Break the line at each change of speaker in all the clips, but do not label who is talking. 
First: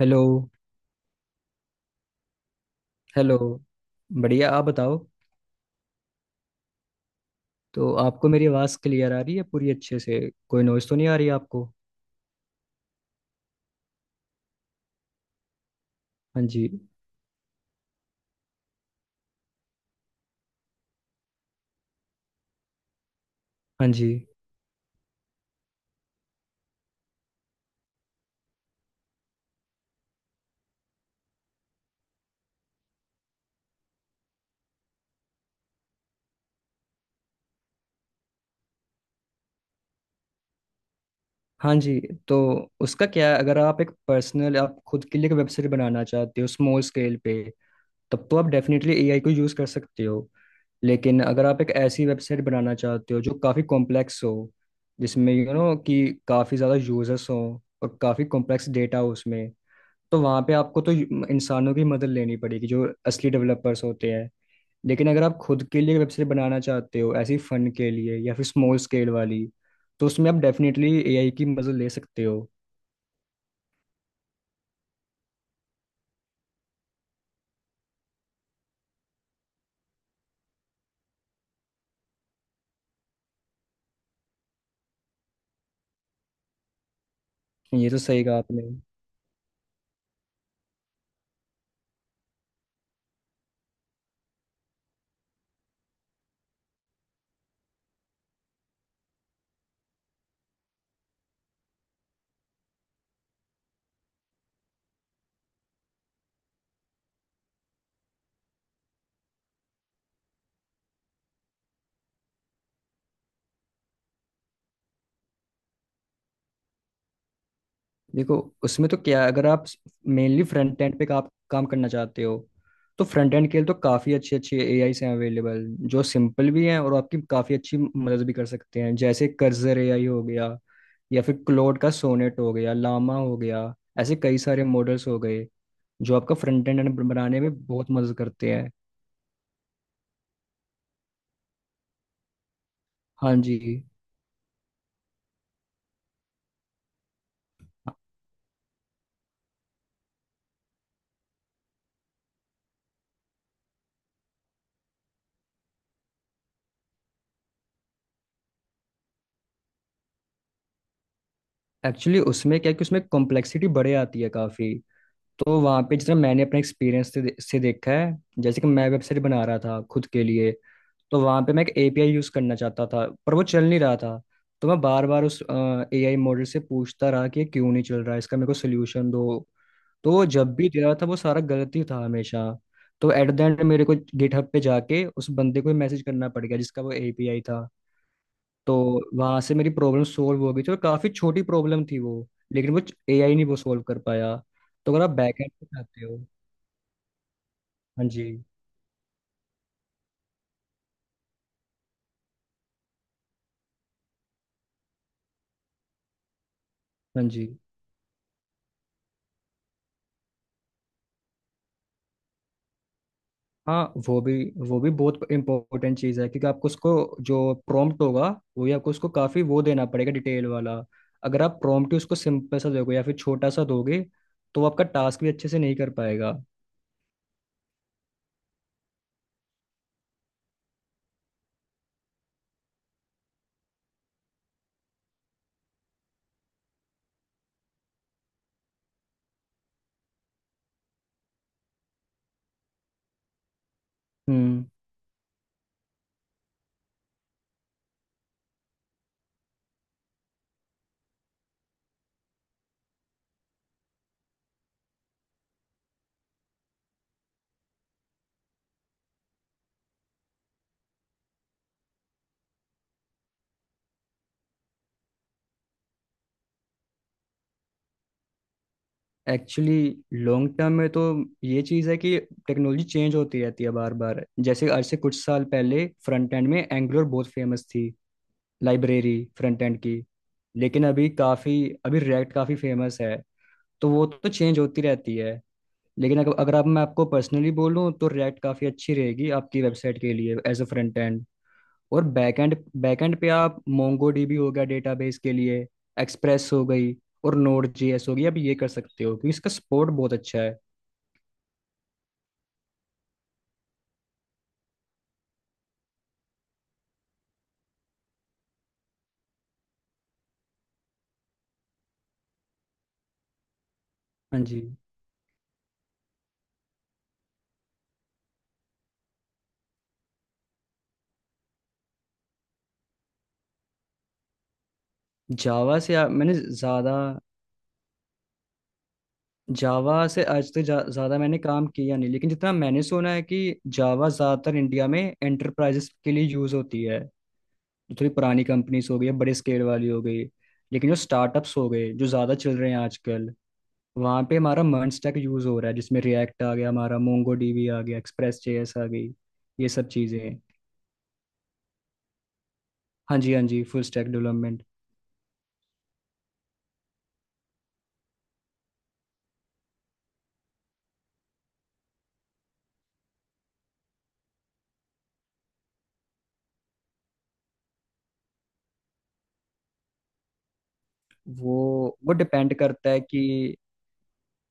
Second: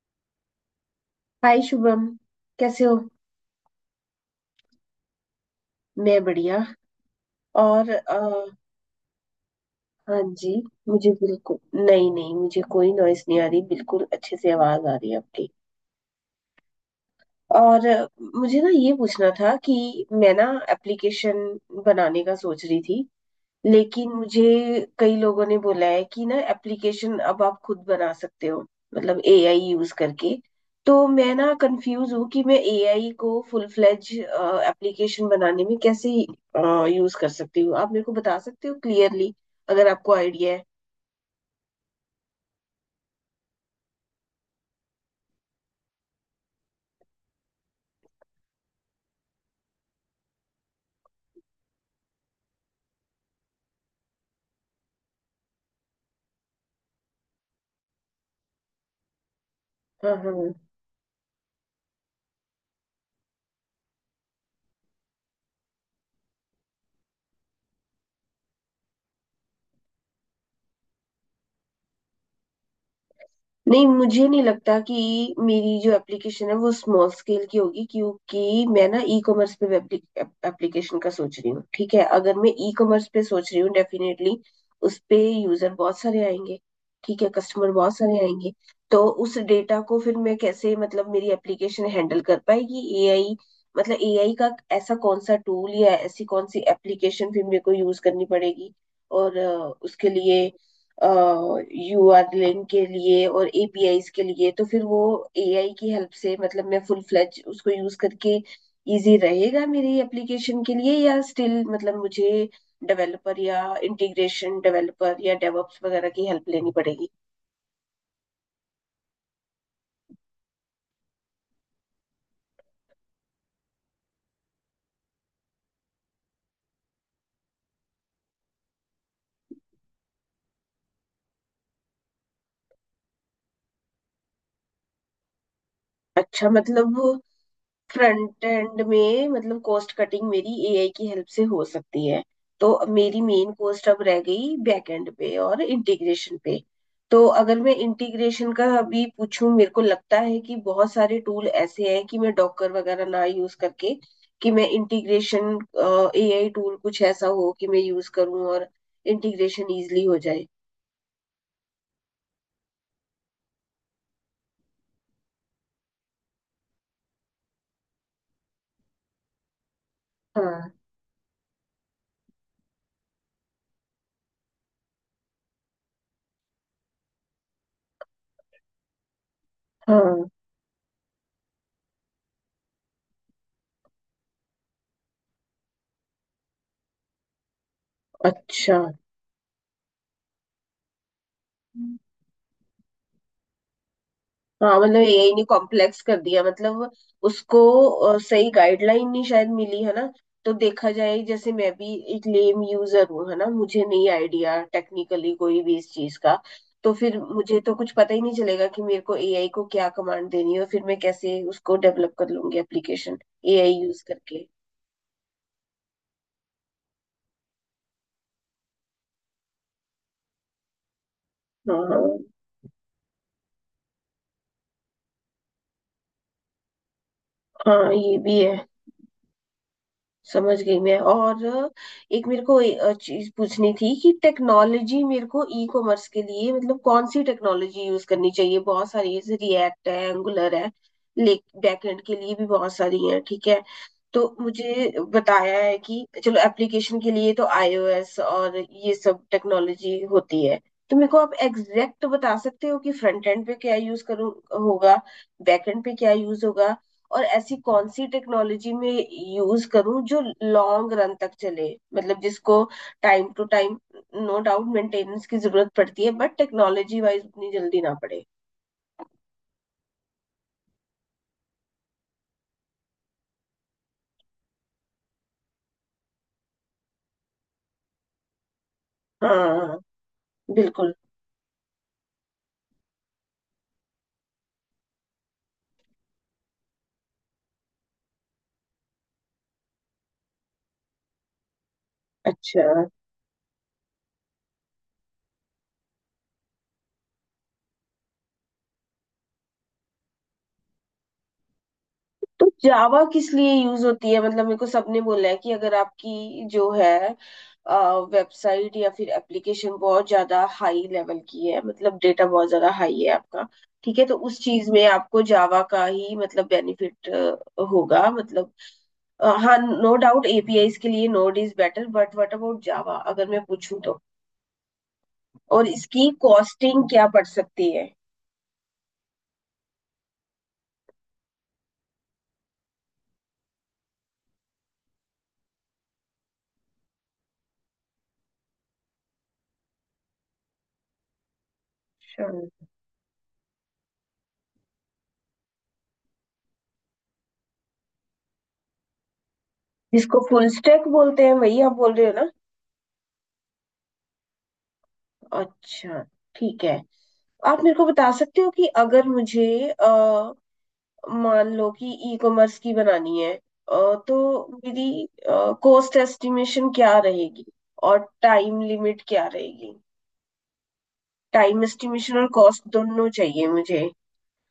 Hello.
Hi Shubham, कैसे हो?
Hello. बढ़िया, आप बताओ।
मैं बढ़िया। और
तो आपको मेरी आवाज़ क्लियर आ रही है पूरी अच्छे
हाँ
से?
जी।
कोई नॉइज़ तो नहीं
मुझे
आ रही
बिल्कुल,
आपको?
नहीं नहीं, मुझे कोई नॉइस नहीं आ रही, बिल्कुल अच्छे से आवाज आ रही है आपकी।
हाँ जी।
और मुझे ना ये पूछना था कि मैं ना एप्लीकेशन बनाने का सोच रही थी,
हाँ जी।
लेकिन मुझे कई लोगों ने बोला है कि ना एप्लीकेशन अब आप खुद बना सकते हो, मतलब एआई यूज करके। तो मैं ना कंफ्यूज हूँ कि मैं एआई को फुल फ्लेज एप्लीकेशन बनाने में कैसे यूज कर सकती हूँ। आप मेरे को बता सकते हो क्लियरली, अगर आपको आइडिया है?
हाँ जी। तो उसका क्या है, अगर आप एक पर्सनल, आप खुद के लिए एक वेबसाइट बनाना चाहते हो स्मॉल स्केल पे, तब तो आप डेफिनेटली एआई को यूज़ कर सकते हो। लेकिन अगर आप एक ऐसी वेबसाइट बनाना चाहते हो जो काफ़ी कॉम्प्लेक्स हो, जिसमें यू नो कि काफ़ी ज़्यादा यूजर्स हों और काफ़ी कॉम्प्लेक्स डेटा हो उसमें,
हाँ
तो वहां
हाँ।
पे आपको तो इंसानों की मदद लेनी पड़ेगी जो असली डेवलपर्स होते हैं। लेकिन अगर आप खुद के लिए वेबसाइट बनाना चाहते हो ऐसी फंड के लिए या फिर स्मॉल स्केल वाली, तो उसमें आप डेफिनेटली एआई की मदद ले सकते हो।
नहीं, मुझे नहीं लगता कि मेरी जो एप्लीकेशन है वो स्मॉल स्केल की होगी, क्योंकि मैं ना ई कॉमर्स पे एप्लीकेशन का सोच रही हूँ। ठीक है, अगर मैं ई कॉमर्स पे सोच रही हूँ, डेफिनेटली उस पे यूजर बहुत सारे आएंगे। ठीक है, कस्टमर
ये
बहुत
तो
सारे
सही कहा
आएंगे।
आपने।
तो उस डेटा को फिर मैं कैसे, मतलब मेरी एप्लीकेशन हैंडल कर पाएगी एआई? मतलब एआई का ऐसा कौन सा टूल या ऐसी कौन सी एप्लीकेशन फिर मेरे को यूज करनी पड़ेगी? और उसके लिए यूआरएल के लिए और एपीआईज के लिए, तो फिर वो एआई की हेल्प से मतलब मैं फुल फ्लेज उसको यूज करके इजी रहेगा मेरी एप्लीकेशन के लिए, या स्टिल मतलब मुझे डेवलपर या इंटीग्रेशन डेवलपर या डेवऑप्स वगैरह की हेल्प लेनी पड़ेगी?
देखो, उसमें तो क्या है, अगर आप मेनली फ्रंट एंड पे आप काम करना चाहते हो, तो फ्रंट एंड के लिए तो काफ़ी अच्छे अच्छे एआई हैं अवेलेबल, जो सिंपल भी हैं और आपकी काफ़ी अच्छी मदद भी कर सकते हैं। जैसे कर्जर एआई हो गया, या फिर क्लोड का सोनेट हो गया, लामा हो गया, ऐसे कई सारे मॉडल्स हो गए जो आपका
अच्छा,
फ्रंट एंड
मतलब
बनाने में बहुत मदद
फ्रंट
करते हैं।
एंड में मतलब कॉस्ट कटिंग मेरी एआई की हेल्प से हो सकती है। तो मेरी
हाँ
मेन
जी।
कॉस्ट अब रह गई बैक एंड पे और इंटीग्रेशन पे। तो अगर मैं इंटीग्रेशन का अभी पूछूं, मेरे को लगता है कि बहुत सारे टूल ऐसे हैं कि मैं डॉकर वगैरह ना यूज करके, कि मैं इंटीग्रेशन एआई टूल कुछ ऐसा हो कि मैं यूज करूं और इंटीग्रेशन इजीली हो जाए।
एक्चुअली उसमें क्या है कि उसमें कॉम्प्लेक्सिटी बढ़े आती है काफ़ी। तो वहाँ पे जितना मैंने अपने एक्सपीरियंस से देखा है, जैसे कि मैं वेबसाइट बना रहा था खुद के लिए,
हाँ
तो वहां पे मैं एक एपीआई यूज करना चाहता था पर वो चल नहीं रहा था। तो मैं बार बार उस एआई मॉडल से पूछता रहा कि ये क्यों नहीं चल रहा है, इसका मेरे को सोल्यूशन दो। तो वो
हाँ।
जब भी दे रहा था वो सारा गलत ही था हमेशा। तो एट द एंड मेरे को गिटहब पे जाके उस बंदे को मैसेज करना पड़ गया जिसका वो एपीआई था। तो
अच्छा।
वहां से मेरी प्रॉब्लम सोल्व हो गई थी और काफी छोटी प्रॉब्लम थी वो। लेकिन वो एआई नहीं वो सोल्व कर पाया।
हाँ,
तो
मतलब
अगर आप
एआई ने
बैकएंड पे
कॉम्प्लेक्स
चाहते हो।
कर दिया, मतलब उसको
हाँ जी।
सही गाइडलाइन नहीं शायद मिली है ना। तो देखा जाए, जैसे मैं भी एक लेम यूजर हूँ है ना, मुझे नहीं आइडिया टेक्निकली कोई भी इस चीज का, तो फिर
हाँ जी।
मुझे तो कुछ पता ही नहीं चलेगा कि मेरे को एआई को क्या कमांड देनी है, और फिर मैं कैसे उसको डेवलप कर लूंगी एप्लीकेशन एआई
हाँ,
यूज
वो भी
करके।
वो भी बहुत इंपॉर्टेंट चीज़ है, क्योंकि आपको उसको जो प्रॉम्प्ट होगा वो ही आपको उसको काफ़ी वो देना पड़ेगा, डिटेल वाला। अगर आप
हाँ
प्रॉम्प्ट ही
हाँ।
उसको सिंपल सा दोगे या फिर छोटा सा दोगे, तो वो आपका टास्क भी अच्छे से नहीं कर पाएगा।
हाँ, ये भी है। समझ गई मैं। और एक मेरे को चीज पूछनी थी कि टेक्नोलॉजी मेरे को ई कॉमर्स के लिए मतलब कौन सी टेक्नोलॉजी यूज करनी चाहिए? बहुत सारी है, जैसे रिएक्ट है, एंगुलर है, ले बैकएंड के लिए भी बहुत सारी है, ठीक है। तो
हम्म।
मुझे बताया है कि चलो, एप्लीकेशन के लिए तो आईओएस और ये सब टेक्नोलॉजी होती है। तो मेरे को आप एग्जैक्ट बता सकते हो कि फ्रंट एंड पे क्या यूज करूँ होगा, बैक एंड पे क्या यूज होगा, और ऐसी कौन सी टेक्नोलॉजी में यूज करूं जो लॉन्ग रन तक चले, मतलब जिसको time to time no doubt maintenance की जरूरत पड़ती है, बट टेक्नोलॉजी वाइज उतनी जल्दी ना पड़े?
एक्चुअली लॉन्ग टर्म में तो ये चीज़ है कि टेक्नोलॉजी चेंज होती रहती है बार बार। जैसे आज से कुछ साल पहले फ्रंट एंड में एंगुलर बहुत फेमस थी, लाइब्रेरी फ्रंट एंड
हाँ,
की। लेकिन
बिल्कुल।
अभी काफ़ी, अभी रिएक्ट काफ़ी फेमस है। तो वो तो चेंज होती रहती है। लेकिन अगर अगर आप, मैं आपको पर्सनली बोलूँ तो रिएक्ट काफ़ी अच्छी रहेगी आपकी वेबसाइट के लिए एज अ फ्रंट एंड। और बैक एंड,
अच्छा,
बैक एंड पे आप मोंगो डीबी हो गया डेटाबेस के लिए, एक्सप्रेस हो गई और नोड जेएस हो गई, आप ये कर सकते हो क्योंकि इसका सपोर्ट बहुत अच्छा है।
तो जावा किस लिए यूज होती है? मतलब मेरे को सबने बोला है कि अगर आपकी जो है वेबसाइट या फिर एप्लीकेशन बहुत ज्यादा हाई लेवल की है, मतलब डेटा बहुत ज्यादा हाई है आपका, ठीक है, तो उस
हाँ जी।
चीज में आपको जावा का ही मतलब बेनिफिट होगा मतलब हाँ। नो डाउट एपीआईज के लिए Node is better, but what about Java अगर मैं पूछूं तो, और
जावा से
इसकी
मैंने
कॉस्टिंग
ज़्यादा,
क्या पड़ सकती है?
जावा से आज तक ज़्यादा मैंने काम किया नहीं। लेकिन जितना मैंने सुना है कि जावा ज़्यादातर इंडिया में एंटरप्राइजेस के लिए यूज़ होती है, जो थोड़ी पुरानी कंपनीज हो गई है बड़े स्केल वाली हो गई। लेकिन जो स्टार्टअप्स हो गए जो ज़्यादा
Sure.
चल रहे हैं आजकल, वहाँ पे हमारा मर्न स्टैक यूज़ हो रहा है, जिसमें रिएक्ट आ गया, हमारा मोंगो डीबी आ गया, एक्सप्रेस जेएस आ गई। ये सब चीज़ें
जिसको
हैं।
फुल स्टैक बोलते हैं, वही आप बोल रहे हो ना?
हाँ जी। हाँ जी, फुल स्टैक डेवलपमेंट।
अच्छा, ठीक है। आप मेरे को बता सकते हो कि अगर मुझे मान लो कि ई कॉमर्स की बनानी है, तो मेरी कॉस्ट एस्टिमेशन क्या रहेगी और टाइम लिमिट क्या रहेगी?
वो
टाइम
वो
एस्टिमेशन और
डिपेंड
कॉस्ट
करता है
दोनों चाहिए मुझे।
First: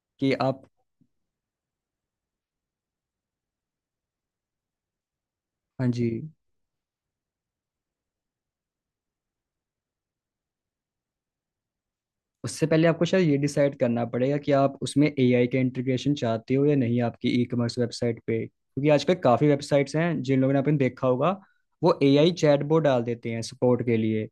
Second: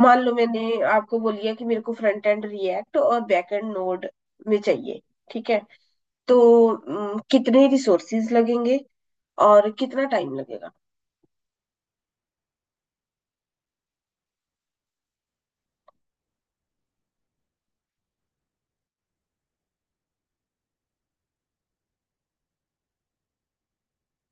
मान लो
कि आप
मैंने आपको बोल दिया कि मेरे को फ्रंट एंड रिएक्ट और बैक एंड नोड में चाहिए, ठीक है,
हाँ जी।
तो कितने रिसोर्सेज लगेंगे और कितना टाइम लगेगा?
उससे पहले आपको शायद ये डिसाइड करना पड़ेगा कि आप उसमें एआई का इंटीग्रेशन चाहते हो या नहीं आपकी ई कॉमर्स वेबसाइट पे, क्योंकि आजकल काफ़ी वेबसाइट्स हैं जिन लोगों ने, आपने देखा होगा वो एआई चैटबॉट डाल देते हैं सपोर्ट के लिए।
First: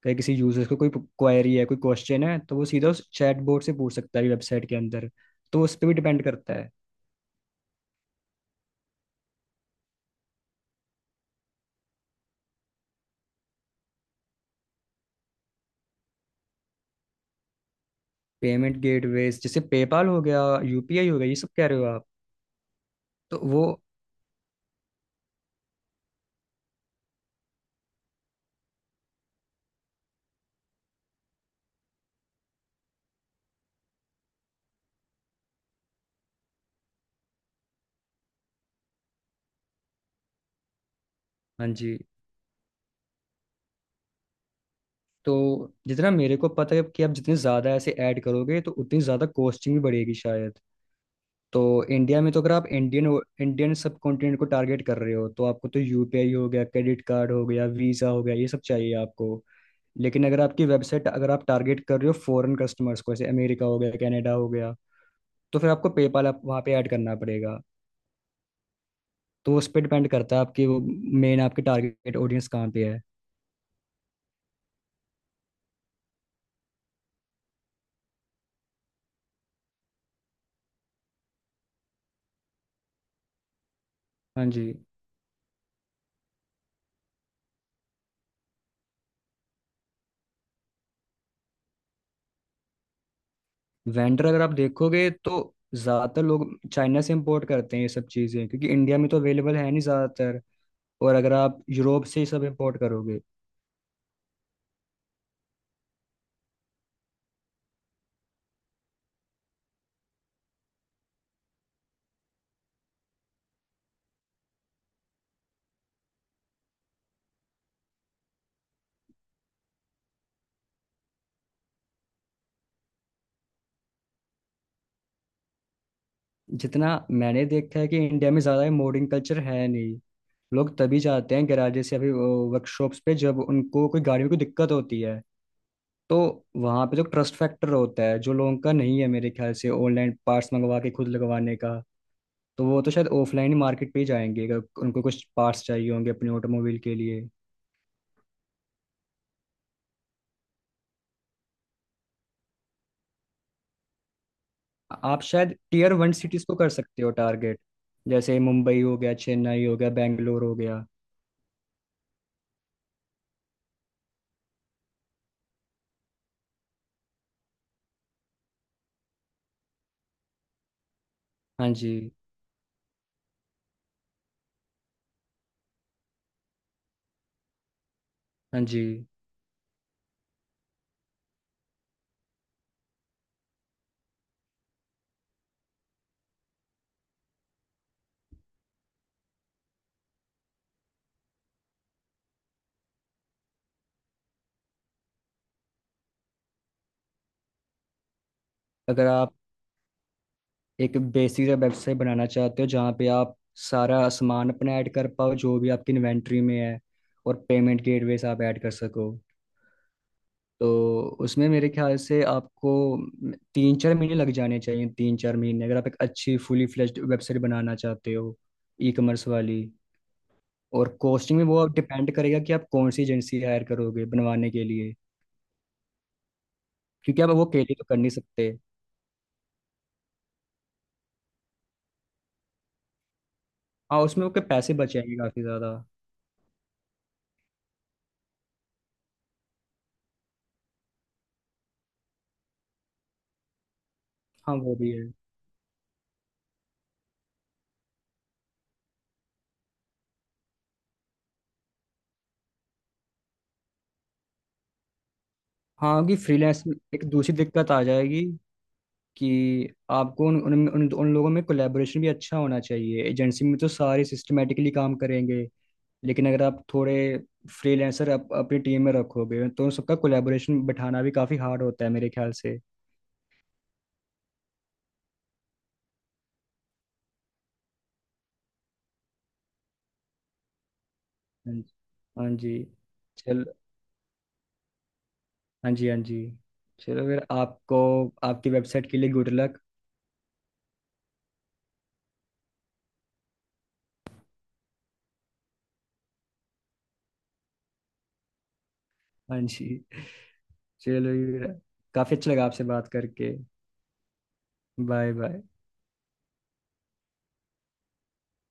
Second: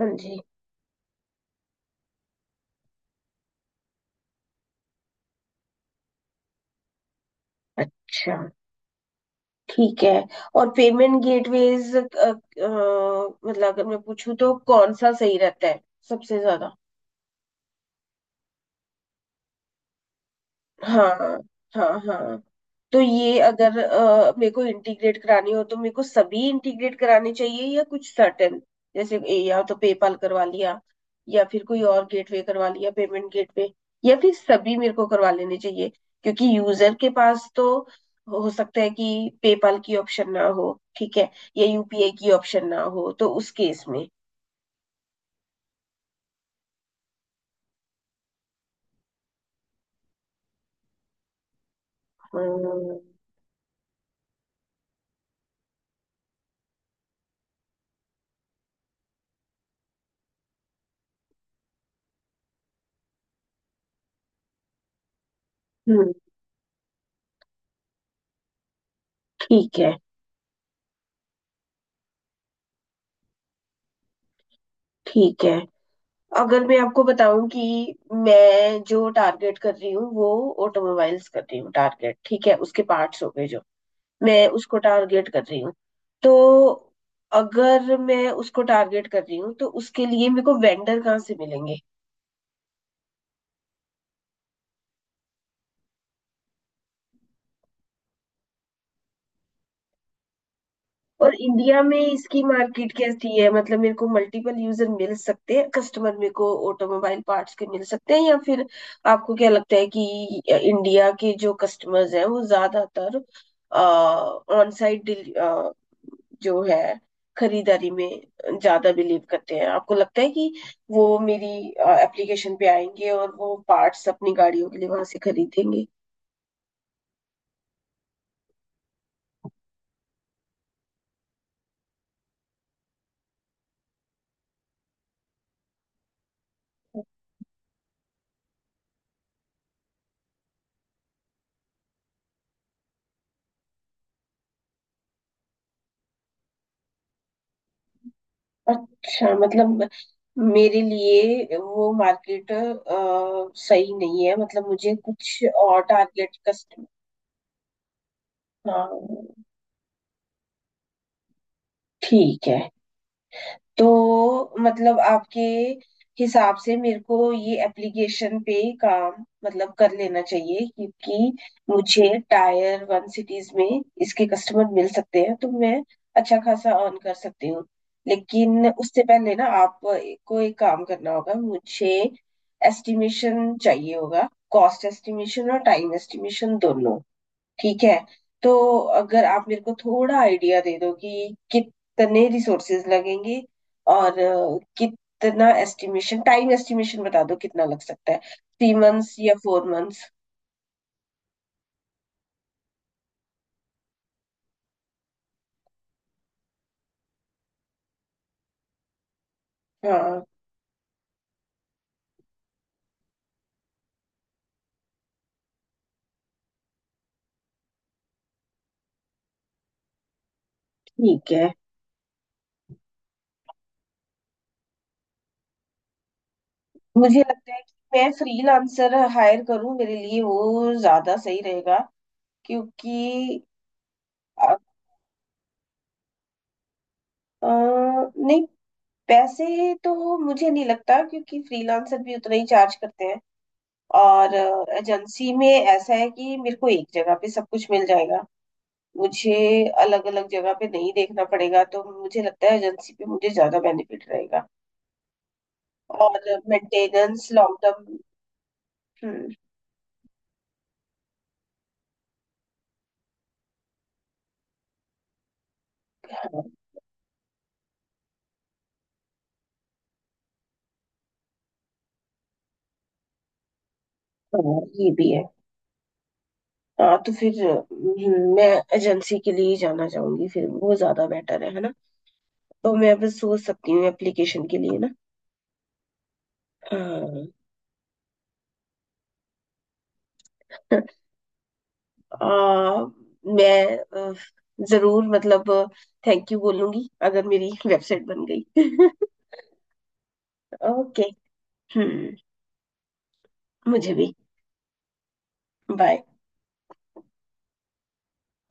हाँ
कहीं किसी
जी।
यूजर को कोई क्वेरी है, कोई क्वेश्चन है, तो वो सीधा उस चैटबॉट से पूछ सकता है वेबसाइट के अंदर। तो उस पर भी डिपेंड करता है।
अच्छा, ठीक है। और पेमेंट गेटवेज, मतलब अगर मैं पूछूं तो कौन सा सही रहता है सबसे ज्यादा?
पेमेंट गेटवेज जैसे पेपाल हो गया, यूपीआई हो गया, ये
हाँ।
सब कह रहे हो
हाँ
आप?
हाँ। तो ये
तो वो,
अगर मेरे को इंटीग्रेट करानी हो तो मेरे को सभी इंटीग्रेट कराने चाहिए या कुछ सर्टेन, जैसे या तो पेपाल करवा लिया या फिर कोई और गेटवे करवा लिया पेमेंट गेटवे, या फिर सभी मेरे को करवा लेने चाहिए? क्योंकि यूजर के पास तो हो सकता है कि पेपाल की ऑप्शन ना हो, ठीक है, या
हाँ जी,
यूपीआई की ऑप्शन ना हो, तो उस केस में।
तो जितना मेरे को पता है कि आप जितने ज़्यादा ऐसे ऐड करोगे तो उतनी ज़्यादा कॉस्टिंग भी बढ़ेगी शायद। तो इंडिया में तो, अगर आप
हम्म।
इंडियन इंडियन सब कॉन्टिनेंट को टारगेट कर रहे हो, तो आपको तो यूपीआई हो गया, क्रेडिट कार्ड हो गया, वीज़ा हो गया, ये सब चाहिए आपको। लेकिन अगर आपकी वेबसाइट, अगर आप टारगेट कर रहे हो फॉरेन कस्टमर्स को, जैसे अमेरिका हो गया, कनाडा हो गया, तो फिर आपको
हम्म,
पेपाल आप वहाँ पे ऐड करना पड़ेगा। तो उस
ठीक
पर
है।
डिपेंड करता है आपकी वो मेन आपकी टारगेट ऑडियंस कहाँ पे है।
ठीक है, अगर मैं आपको बताऊं कि मैं जो टारगेट कर रही हूँ वो ऑटोमोबाइल्स कर रही हूँ टारगेट, ठीक है, उसके पार्ट्स हो गए जो
हाँ
मैं
जी।
उसको टारगेट कर रही हूँ। तो अगर मैं उसको टारगेट कर रही हूँ तो उसके लिए मेरे को वेंडर कहाँ से मिलेंगे?
वेंडर अगर आप देखोगे तो ज़्यादातर लोग चाइना से इम्पोर्ट करते हैं ये सब चीज़ें, क्योंकि इंडिया में तो अवेलेबल है नहीं ज़्यादातर। और अगर
और
आप
इंडिया में
यूरोप से ही
इसकी
सब इम्पोर्ट
मार्केट
करोगे।
कैसी है? मतलब मेरे को मल्टीपल यूजर मिल सकते हैं, कस्टमर मेरे को ऑटोमोबाइल पार्ट्स के मिल सकते हैं, या फिर आपको क्या लगता है कि इंडिया के जो कस्टमर्स हैं वो ज्यादातर ऑन साइट जो है खरीदारी में ज्यादा बिलीव करते हैं? आपको लगता है कि वो मेरी एप्लीकेशन पे आएंगे और वो पार्ट्स अपनी गाड़ियों के लिए वहां से खरीदेंगे?
जितना मैंने देखा है कि इंडिया में ज़्यादा मोडिंग कल्चर है नहीं, लोग तभी जाते हैं गैराजेस या फिर वर्कशॉप्स पे जब उनको कोई गाड़ी में कोई दिक्कत होती है। तो वहाँ पे तो ट्रस्ट फैक्टर होता है जो लोगों का नहीं है मेरे ख्याल से, ऑनलाइन पार्ट्स मंगवा के खुद लगवाने का। तो वो तो शायद ऑफलाइन ही मार्केट पे ही जाएंगे, अगर उनको कुछ पार्ट्स चाहिए होंगे अपने ऑटोमोबाइल के लिए।
अच्छा, मतलब मेरे लिए वो मार्केट सही नहीं है, मतलब मुझे
आप
कुछ
शायद
और
टीयर वन
टारगेट
सिटीज़ को कर
कस्ट।
सकते हो टारगेट, जैसे मुंबई
हाँ,
हो गया, चेन्नई हो गया, बेंगलोर हो गया।
ठीक है। तो मतलब आपके हिसाब से मेरे को ये एप्लीकेशन पे काम मतलब कर लेना चाहिए, क्योंकि
हाँ
मुझे
जी।
टायर वन सिटीज में इसके कस्टमर मिल सकते हैं, तो मैं अच्छा खासा अर्न कर सकती हूँ।
हाँ
लेकिन
जी।
उससे पहले ना आपको एक काम करना होगा, मुझे एस्टिमेशन चाहिए होगा, कॉस्ट एस्टिमेशन और टाइम एस्टिमेशन दोनों। ठीक है, तो अगर आप मेरे को थोड़ा आइडिया दे दो कि कितने रिसोर्सेज लगेंगे और कितना एस्टिमेशन, टाइम एस्टिमेशन बता दो कितना लग सकता है, थ्री
अगर
मंथ्स या
आप
फोर मंथ्स?
एक बेसिक वेबसाइट बनाना चाहते हो जहाँ पे आप सारा सामान अपना ऐड कर पाओ जो भी आपकी इन्वेंट्री में है, और पेमेंट गेटवेज आप ऐड कर सको,
हाँ,
तो उसमें मेरे ख्याल से आपको 3-4 महीने लग जाने चाहिए। 3-4 महीने, अगर आप एक अच्छी फुली फ्लेज्ड वेबसाइट बनाना चाहते हो ई कॉमर्स वाली। और
ठीक
कॉस्टिंग में
है।
वो आप डिपेंड करेगा कि आप कौन सी एजेंसी हायर करोगे बनवाने के लिए,
मुझे
क्योंकि आप वो
लगता है कि
अकेले तो कर
मैं
नहीं सकते।
फ्रीलांसर हायर करूं, मेरे लिए वो ज्यादा सही रहेगा, क्योंकि
हाँ, उसमें आपके
अ,
पैसे बचेंगे काफ़ी ज़्यादा।
नहीं, पैसे तो मुझे नहीं लगता, क्योंकि फ्रीलांसर भी उतना ही चार्ज करते हैं। और
हाँ वो भी है।
एजेंसी में ऐसा है कि मेरे को एक जगह पे सब कुछ मिल जाएगा, मुझे अलग अलग जगह पे नहीं देखना पड़ेगा, तो मुझे लगता है एजेंसी पे मुझे ज्यादा बेनिफिट रहेगा।
हाँ कि
और
फ्रीलांस में एक
मेंटेनेंस
दूसरी
लॉन्ग
दिक्कत आ
टर्म।
जाएगी कि आपको उन लोगों में कोलैबोरेशन भी अच्छा होना चाहिए। एजेंसी में तो सारे सिस्टमेटिकली काम करेंगे। लेकिन
हाँ।
अगर आप थोड़े फ्रीलांसर आप अपनी टीम में रखोगे, तो उन सबका कोलैबोरेशन बिठाना भी काफ़ी हार्ड होता है मेरे ख्याल से।
हाँ, ये भी है। हाँ, तो फिर मैं एजेंसी के लिए ही जाना चाहूंगी, फिर वो ज्यादा बेटर है
हाँ
है ना?
जी। हाँ जी।
तो मैं बस सोच
चल।
सकती हूँ एप्लीकेशन के लिए ना।
हाँ जी। हाँ जी। चलो
हाँ।
फिर आपको, आपकी वेबसाइट के लिए गुड लक।
आ, मैं अ, जरूर, मतलब थैंक यू बोलूंगी अगर मेरी वेबसाइट बन गई।
हाँ जी।
ओके।
चलो फिर।
हम्म।
काफ़ी अच्छा लगा आपसे बात करके।
मुझे भी।
Bye bye.
बाय।